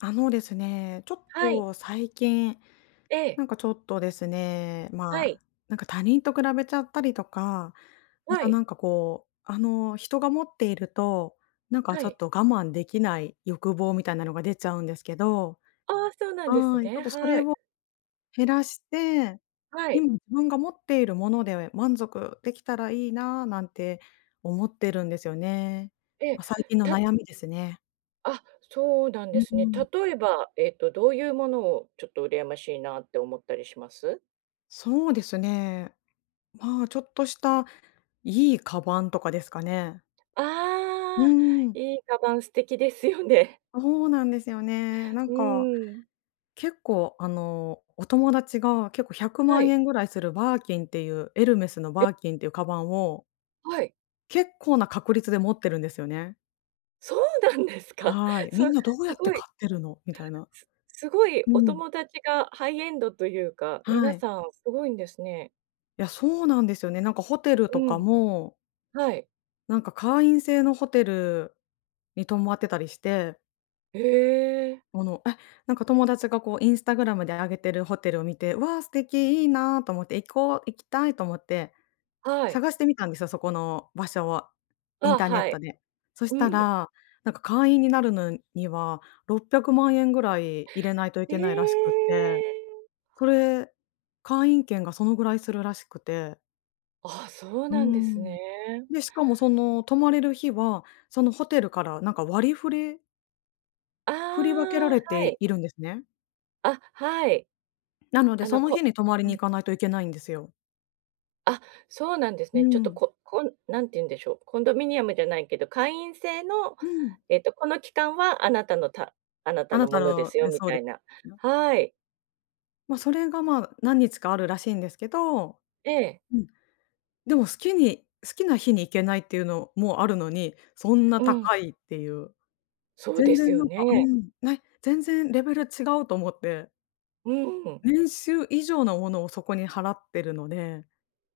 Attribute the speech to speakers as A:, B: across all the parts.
A: あのですね、ちょっ
B: はい、
A: と最近、
B: ええ、
A: なんかちょっとですね、ま
B: はい、
A: あ、なんか他人と比べちゃったりとか、ま
B: は
A: た
B: い、
A: 人が持っていると、なんか
B: は
A: ちょっ
B: い。
A: と我慢できない欲望みたいなのが出ちゃうんですけど、
B: ああ、そうなんです
A: はい、ちょっ
B: ね。
A: とそ
B: は
A: れ
B: い、
A: を減らして、
B: はい、
A: 今自分が持っているもので満足できたらいいななんて思ってるんですよね。
B: ええ、
A: まあ、最近の
B: た
A: 悩みですね。
B: あ、そうなん
A: う
B: ですね。
A: ん。
B: 例えば、どういうものをちょっと羨ましいなって思ったりします？
A: そうですね。まあ、ちょっとしたいいカバンとかですかね？うー
B: ああ、
A: ん。
B: いいカバン素敵ですよね。
A: そうなんですよね。な ん
B: う
A: か、
B: ーん。
A: 結構あの、お友達が結構100
B: は
A: 万
B: い、
A: 円ぐらいするバーキンっていう、エルメスのバーキンっていうカバンを、
B: はい。
A: 結構な確率で持ってるんですよね。
B: そうなんですか。
A: は い。み
B: そ
A: ん
B: す
A: などうやって
B: ごい、
A: 買ってるの？みたいな。
B: すごい
A: う
B: お
A: ん。
B: 友達がハイエンドというか、
A: は
B: 皆
A: い。
B: さんすごいんですね。
A: いや、そうなんですよね。なんかホテル
B: う
A: とか
B: ん、
A: も、
B: はい。
A: なんか会員制のホテルに泊まってたりして
B: へえ、
A: もの、え、なんか友達がこうインスタグラムで上げてるホテルを見て、わあ、素敵、いいなと思って、行こう、行きたいと思って、
B: はい。
A: 探してみたんですよ、そこの場所を、イン
B: あ、
A: ターネ
B: は
A: ット
B: い。
A: で。そし
B: う
A: た
B: ん。
A: ら、なんか会員になるのには600万円ぐらい入れないとい
B: え
A: けないらしくって、
B: え。
A: それ、会員権がそのぐらいするらしくて、
B: あ、そう
A: うー
B: なんですね。
A: ん。で、しかもその泊まれる日は、そのホテルからなんか割り振り
B: あ
A: 振り分け
B: あ、
A: られ
B: は
A: て
B: い。
A: いるんですね。
B: あ、はい。
A: なので、
B: あ
A: そ
B: の、
A: の日に泊まり
B: う
A: に
B: ん。
A: 行かないといけないんですよ。
B: あ、そうなんです
A: う
B: ね。ちょっと、
A: ん。
B: ここん何て言うんでしょう、コンドミニアムじゃないけど、会員制の、
A: うん。
B: この期間はあなたのたあなた
A: あ
B: の
A: な
B: も
A: た
B: ので
A: の
B: すよ
A: ね、
B: み
A: そう
B: た
A: で
B: い
A: す。
B: な。はい。
A: まあ、それが、まあ、何日かあるらしいんですけど、
B: ええ。
A: うん、でも好きな日に行けないっていうのもあるのに、そんな
B: うん。
A: 高いっていう。
B: そうで
A: 全
B: す
A: 然
B: よ
A: なんかう
B: ね。
A: ん、ね、全然レベル違うと思って、
B: うん。
A: 年収以上のものをそこに払ってるので、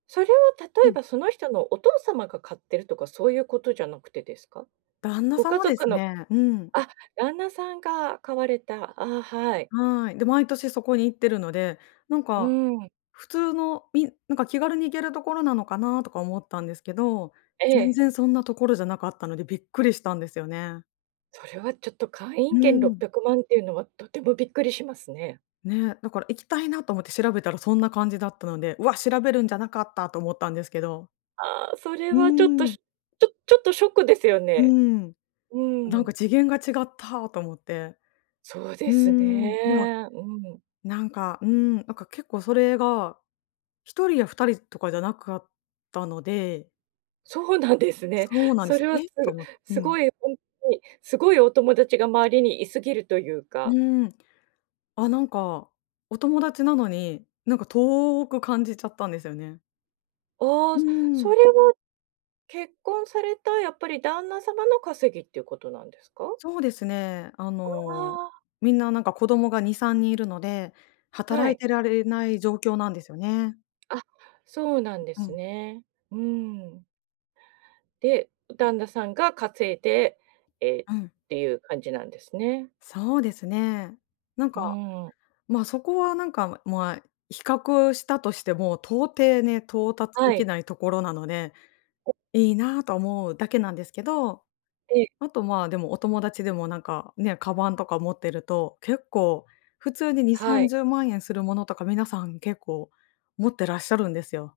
B: それは例
A: う
B: え
A: ん、
B: ばその人のお父様が買ってるとかそういうことじゃなくてですか？
A: 旦那
B: ご家
A: 様で
B: 族
A: す
B: の
A: ね。うん、
B: あ、旦那さんが買われた。あ、はい。
A: はい。で、毎年そこに行ってるので、なん
B: う
A: か
B: ん。
A: 普通の、みなんか気軽に行けるところなのかなとか思ったんですけど、
B: え
A: 全
B: え。
A: 然そんなところじゃなかったのでびっくりしたんですよね。
B: それはちょっと会員
A: う
B: 権
A: ん。
B: 600万っていうのはとてもびっくりしますね。
A: ね、だから行きたいなと思って調べたらそんな感じだったので、うわ、調べるんじゃなかったと思ったんですけど。
B: ああ、それ
A: う
B: はちょっと、
A: ーん、
B: しちょちょっとショックですよ
A: う
B: ね。
A: ん。
B: う
A: なんか
B: ん。
A: 次元が違ったと思って。
B: そうで
A: うー
B: すね。
A: ん、でも、
B: うん。
A: なんか、うん、なんか結構それが、一人や二人とかじゃなかったので、
B: そうなんですね。
A: そうなんで
B: そ
A: す。
B: れはす
A: え？と思って。う
B: す
A: ん。
B: ごいほんとに、すごいお友達が周りにいすぎるという
A: う
B: か。
A: ーん。あ、なんか、お友達なのに、なんか遠く感じちゃったんですよね。
B: あ
A: う
B: あ、
A: ー
B: それ
A: ん。
B: は結婚されたやっぱり旦那様の稼ぎっていうことなんですか？
A: そうですね。あの、
B: あ
A: みんななんか子供が2、3人いるので、
B: あ、は
A: 働い
B: い。
A: てられない状況なんですよね。
B: あ、そうなんで
A: う
B: す
A: ん。
B: ね。うん。で、旦那さんが稼いで、
A: うん、
B: っていう感じなんですね。
A: そうですね。なん
B: う
A: か、
B: ん。
A: ま、あそこはなんか、まあ、比較したとしても、到底ね、到達
B: は
A: でき
B: い。
A: ないところなので、いいなとは思うだけなんですけど、
B: え
A: あと、まあ、でもお友達でもなんかね、カバンとか持ってると、結構普通に2、
B: はい。
A: 30万円するものとか皆さん結構持ってらっしゃるんですよ。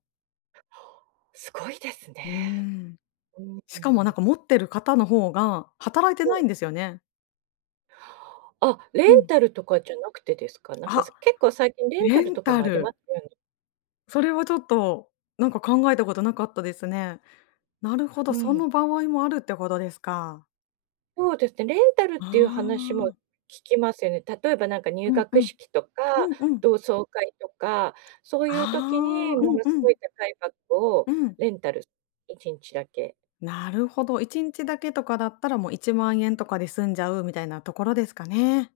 B: すごいですね。
A: うーん。
B: う
A: しかもなん
B: ん。
A: か持ってる方の方が働いてないんですよね。
B: あ、レ
A: う
B: ン
A: ん。
B: タルとかじゃなくてですか？なんか、
A: あ、
B: 結構最近レンタ
A: レ
B: ル
A: ン
B: とか
A: タ
B: もありま
A: ル。
B: すよね。
A: それはちょっとなんか考えたことなかったですね。なるほ
B: う
A: ど、そ
B: ん。
A: の場合もあるってことですか。
B: そうですね、レンタルっ
A: あ
B: ていう話も聞
A: あ。
B: きますよね。例えばなんか入
A: うんう
B: 学
A: ん。
B: 式とか、
A: うんうん。
B: 同窓会とか、そういう
A: ああ。
B: 時に
A: う
B: も
A: ん
B: の
A: う
B: す
A: ん。
B: ごい高いバッグを
A: うん。
B: レンタル、1日だけ。
A: なるほど。1日だけとかだったらもう1万円とかで済んじゃうみたいなところですかね。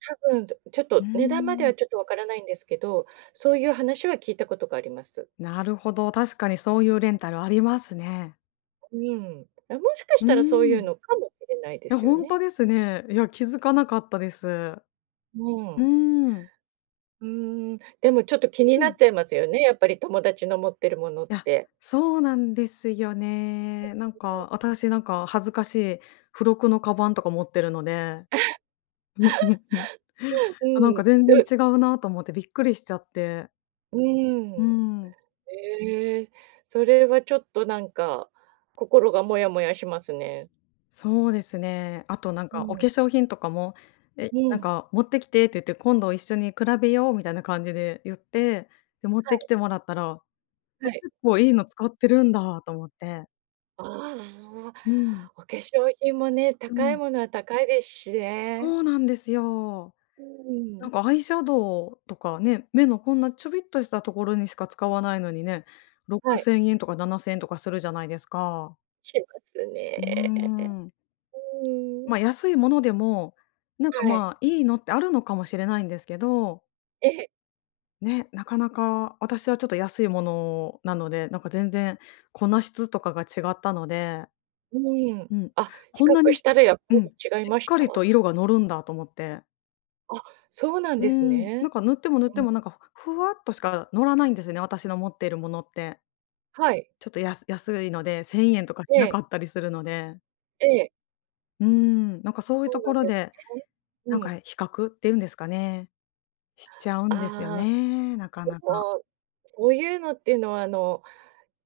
B: 多分、ちょっ
A: うー
B: と値段まで
A: ん。
B: はちょっとわからないんですけど、そういう話は聞いたことがあります。
A: なるほど、確かにそういうレンタルありますね。
B: うん。あ、もしかし
A: うー
B: たらそういう
A: ん。
B: のかもしれないで
A: いや、
B: すよ
A: 本当
B: ね。
A: ですね。いや、気づかなかったです。う
B: う
A: ー
B: ん。
A: ん。
B: うーん、でもちょっと気に
A: いう
B: な
A: ん。
B: っちゃいますよね、やっぱり友達の持ってるものっ
A: や、
B: て。
A: そうなんですよね。なんか、私なんか恥ずかしい付録のカバンとか持ってるので。
B: う
A: なん
B: ん、う
A: か全然違うなと思ってびっくりしちゃって。
B: う
A: う
B: ん。
A: ん。
B: ええ、それはちょっとなんか、心がモヤモヤしますね。
A: そうですね。あとなん
B: う
A: かお化
B: ん、
A: 粧品とかも、え、
B: う
A: なん
B: ん。
A: か「持ってきて」って言って「今度一緒に比べよう」みたいな感じで言って、で、持ってき
B: は
A: てもらったら、
B: い、
A: え、
B: はい。
A: 結構いいの使ってるんだと思って。
B: ああ、
A: うん。
B: お化粧品もね、
A: う
B: 高い
A: ん。
B: ものは高いですしね。
A: そうなんですよ。
B: う
A: なん
B: ん、
A: かアイシャドウとかね、目のこんなちょびっとしたところにしか使わないのにね、
B: はい、
A: 6,000円とか7,000円とかするじゃないですか。
B: します
A: うー
B: ね。
A: ん。
B: うん、
A: ま、安いものでも、なんか
B: はい。
A: まあ、いいのってあるのかもしれないんですけど
B: ええ、
A: ね、なかなか私はちょっと安いものなので、なんか全然粉質とかが違ったので、
B: うん。
A: うん、
B: あ、比
A: こんな
B: 較
A: に
B: し
A: し
B: たらやっぱ
A: うん、
B: り違い
A: し
B: ま
A: っ
B: し
A: か
B: た？
A: りと色が乗るんだと思って。
B: あ、そうなん
A: う
B: です
A: ん、なん
B: ね。
A: か塗っても塗っ
B: う
A: て
B: ん、
A: もなんかふわっとしか乗らないんですね、私の持っているものって。
B: はい。
A: ちょっと安いので1,000円とかし
B: え
A: な
B: え、
A: かったりするので、
B: ええ、
A: うん、なんかそういう
B: そ
A: と
B: うな
A: こ
B: ん
A: ろ
B: です
A: で、
B: ね。
A: なん
B: う
A: か
B: ん。
A: 比較っていうんですかね、しちゃうんですよ
B: ああ、
A: ね、なか
B: で
A: なか。
B: もこういうのっていうのは、あの、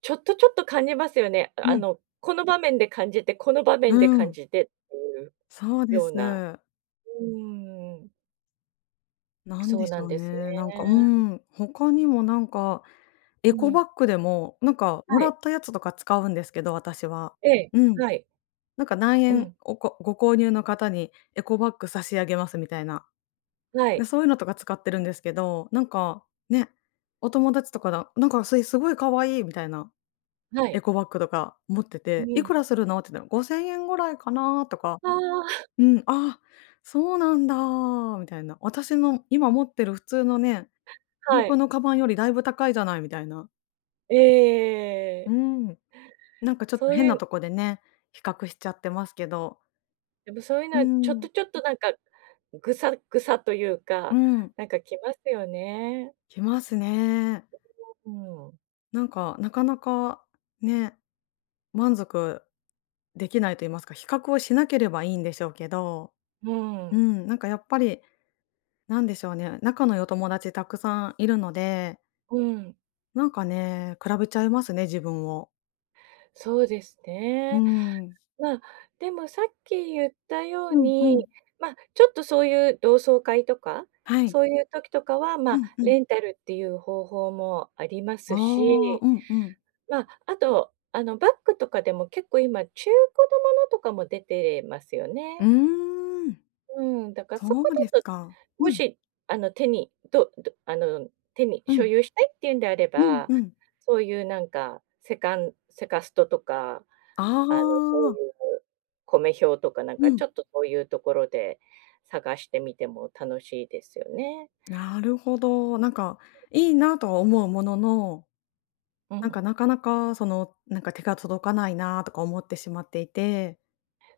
B: ちょっとちょっと感じますよね。あ
A: うん、
B: の、この場面で感じて、この場面
A: う
B: で感
A: ん、
B: じてっていう
A: そうで
B: よう
A: す。
B: な。うーん、
A: なん
B: そう
A: でし
B: なん
A: ょう
B: ですね。
A: ね。なんか、うん、他にもなんか、エ
B: う
A: コバ
B: ん、
A: ッグでも、なんかも
B: は
A: ら
B: い。
A: ったやつとか使うんですけど、私は。
B: ええ、
A: うん。
B: はい。
A: なんか何
B: う
A: 円
B: ん、
A: おこご購入の方にエコバッグ差し上げますみたいな。
B: は
A: で、
B: い、
A: そういうのとか使ってるんですけど、なんか、ね、お友達とかだ「なんかそれすごい可愛い」みたいな
B: は
A: エ
B: い。
A: コバッグとか持って
B: う
A: て「い
B: ん。
A: くらするの？」って言ったら「5,000円ぐらいかな」とか、
B: ああ、
A: うん、「あ、そうなんだ」みたいな。私の今持ってる普通のね
B: はい。
A: 僕のカバンよりだいぶ高いじゃないみたいな。
B: え
A: う
B: え。
A: ん。なんかちょっと
B: そう
A: 変
B: い
A: な
B: う
A: とこでね、比較しちゃってますけど。
B: でもそういうの
A: う
B: はちょっ
A: ん、
B: とちょっとなんか、ぐさぐさという
A: う
B: か、
A: ん、
B: なんかきますよね。
A: きますね。
B: うん。
A: なんか、なかなかね、満足できないと言いますか、比較をしなければいいんでしょうけど、
B: う
A: う
B: ん。
A: ん、なんかやっぱり、なんでしょうね、仲のいいお友達たくさんいるので、
B: うん。
A: なんかね、比べちゃいますね、自分を。
B: そうです
A: う
B: ね。
A: ん。
B: まあ、でもさっき言ったよう
A: うんう
B: に、
A: ん。
B: まあ、ちょっとそういう同窓会とか、
A: はい。
B: そういう時とかは、ま
A: う
B: あ、
A: んうん。
B: レンタルっていう方法もありま
A: あ
B: す
A: あ、
B: し、
A: うんうん。
B: まあ、あと、あの、バッグとかでも結構今中古のものとかも出てますよ
A: う
B: ね。
A: ーん。
B: うん、だから
A: そ
B: そこ
A: うです
B: だと、
A: か。う
B: も
A: ん、
B: し、あの、手にどどあの、手に
A: う
B: 所
A: ん、
B: 有したいっていうんであれ
A: うん、
B: ば、
A: うん。
B: そういうなんかセカンセカストとか、
A: あ
B: あの、そう
A: あ、
B: いう米表とかなん
A: う
B: か
A: ん。
B: ちょっとそういうところで探してみても楽しいですよね。
A: なるほど。なんかいいなとは思うものの、
B: う
A: なんか
B: ん、
A: なかなかその、なんか手が届かないなとか思ってしまっていて。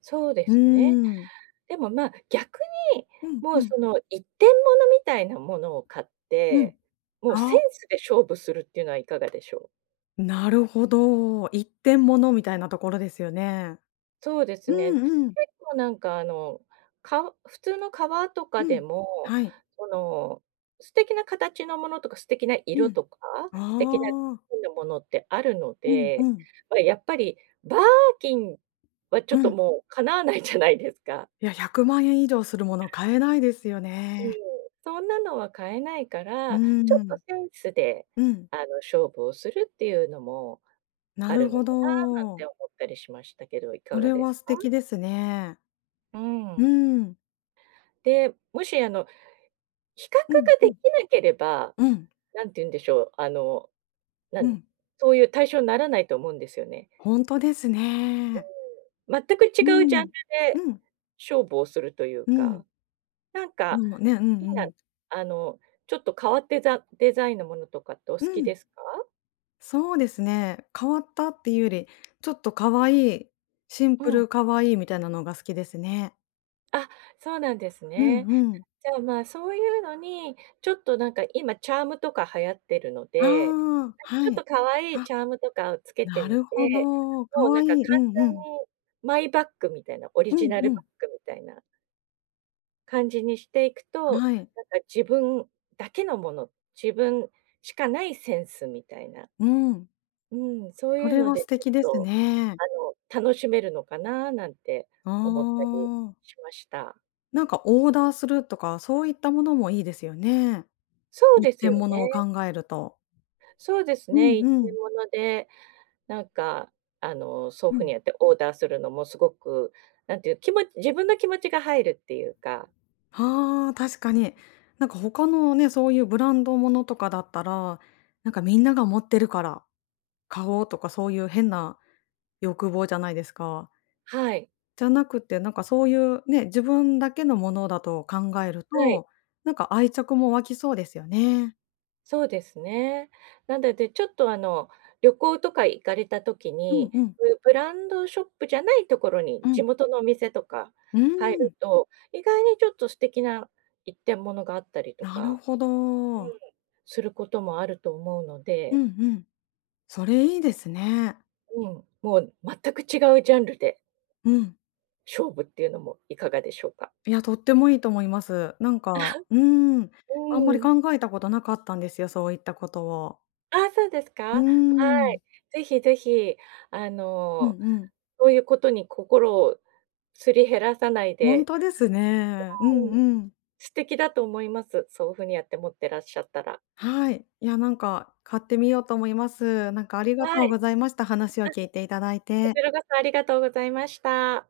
B: そうで
A: う
B: すね。
A: ーん。
B: でも、ま、逆に、
A: うん、
B: も
A: う
B: う
A: ん、
B: その一点物みたいなものを買っ
A: うん。
B: て、もうセ
A: あ、
B: ンスで勝負するっていうのはいかがでしょう？
A: なるほど。一点物みたいなところですよね。
B: そうです
A: う
B: ね。
A: んうん、
B: 結構なんかあの、普通の革とか
A: う
B: で
A: ん。
B: も、
A: はい。
B: その、素敵な形のものとか、素敵な色
A: うん。
B: とか、素敵なデ
A: ああ、
B: ザインのものってあるの
A: うん
B: で、
A: うん、
B: ま、やっぱりバーキンはちょっ
A: う
B: と
A: ん。
B: もう叶わないじゃないですか。
A: いや、100万円以上するもの買えないですよ
B: うん、
A: ね。
B: そんなのは買えないか
A: うー
B: ら、ちょっと
A: ん。
B: センスで、
A: うん、
B: あの、勝負をするっていうのも
A: な
B: ある
A: る
B: の
A: ほ
B: かななん
A: ど。
B: て思ったりしましたけど、い
A: そ
B: かが
A: れ
B: で
A: は
B: す
A: 素
B: か？
A: 敵ですね。
B: う
A: う
B: ん。
A: ん。
B: で、もしあの比較
A: うん
B: が
A: う
B: でき
A: ん。
B: なければ、
A: うん。
B: なんて言うんでしょう、あの、な
A: う
B: ん
A: ん。
B: そういう対象にならないと思うんですよね。
A: ほんとですね。
B: 全く
A: う
B: 違うジャン
A: ん。
B: ルで
A: うん。
B: 勝負をするという
A: うん。
B: か、なん
A: で
B: か、
A: もね、う
B: み
A: ん
B: ん
A: う
B: な、
A: ん。
B: あの、ちょっと変わってざデザインのものとかってお好
A: う
B: き
A: ん。
B: ですか？
A: そうですね。変わったっていうより、ちょっと可愛い、シンプ
B: うん。
A: ル可愛いみたいなのが好きですね。
B: あ、そうなんです
A: う
B: ね。
A: んうん。
B: じゃあ、まあ、そういうのに、ちょっとなんか今チャームとか流行ってるの
A: あ
B: で、
A: あ、
B: なんか
A: は
B: ちょっ
A: い。
B: と可愛い
A: あ、
B: チャームとかをつけて
A: な
B: み
A: るほ
B: て、
A: ど。
B: もう
A: 可
B: なん
A: 愛
B: か簡
A: い。うんう
B: 単
A: ん。
B: にマイバッグみたいな、オリ
A: う
B: ジ
A: ん
B: ナ
A: う
B: ルバッ
A: ん。
B: グみたいな感じにしていくと、
A: はい。
B: なんか自分だけのもの、自分しかないセンスみたいな、
A: うん。
B: うん、そう
A: そ
B: いう
A: れ
B: の
A: は素
B: でち
A: 敵です
B: ょっと、
A: ね。
B: あの、楽しめるのかななんて
A: あ
B: 思ったり
A: あ、
B: しました。
A: なんかオーダーするとか、そういったものもいいですよね。
B: そう
A: 一
B: です
A: 点
B: よね。
A: 物を考えると。
B: そうです
A: う
B: ね、
A: ん
B: 一
A: う
B: 点
A: ん。
B: 物でなんか、あの、そうい
A: う
B: うふう
A: ん。
B: にやってオーダーするのもすごく、なんていう、気持ち自分の気持ちが入るっていうか、
A: ああ、確かに。なんか他のね、そういうブランドものとかだったら、なんかみんなが持ってるから買おうとか、そういう変な欲望じゃないですか。
B: はい、
A: じゃなくて、なんかそういうね、自分だけのものだと考える
B: はい、
A: と、なんか愛着も湧きそうですよね。
B: そうですね。なので、ちょっとあの、旅行とか行かれた時
A: うん
B: に、
A: うん。
B: そういうブランドショップじゃないところに、
A: う
B: 地
A: ん。
B: 元のお店とか
A: うー
B: 入
A: ん、
B: ると、意外にちょっと素敵な一点物があったりと
A: なる
B: か、
A: ほ
B: う
A: ど。
B: ん、することもあると思うの
A: う
B: で、
A: んうん。それいいですね。
B: うん、もう全く違うジャンルで
A: うん。
B: 勝負っていうのもいかがでしょうか？
A: いや、とってもいいと思います。なんか、うーん、あんまり
B: うん。
A: 考えたことなかったんですよ、そういったことを。
B: あ、そうです
A: うー
B: か？は
A: ん。
B: い。ぜひぜひ、あ
A: うん
B: の、
A: うん。
B: そういうことに心をすり減らさない
A: ほん
B: で、
A: とですね。うん
B: うん、
A: うん。
B: 素敵だと思います。そういうふうにやって持ってらっしゃったら。
A: はい。いや、なんか買ってみようと思います。なんかありが
B: は
A: とう
B: い、
A: ございました。話を聞いていただい
B: こ
A: て。
B: ちらこそありがとうございました。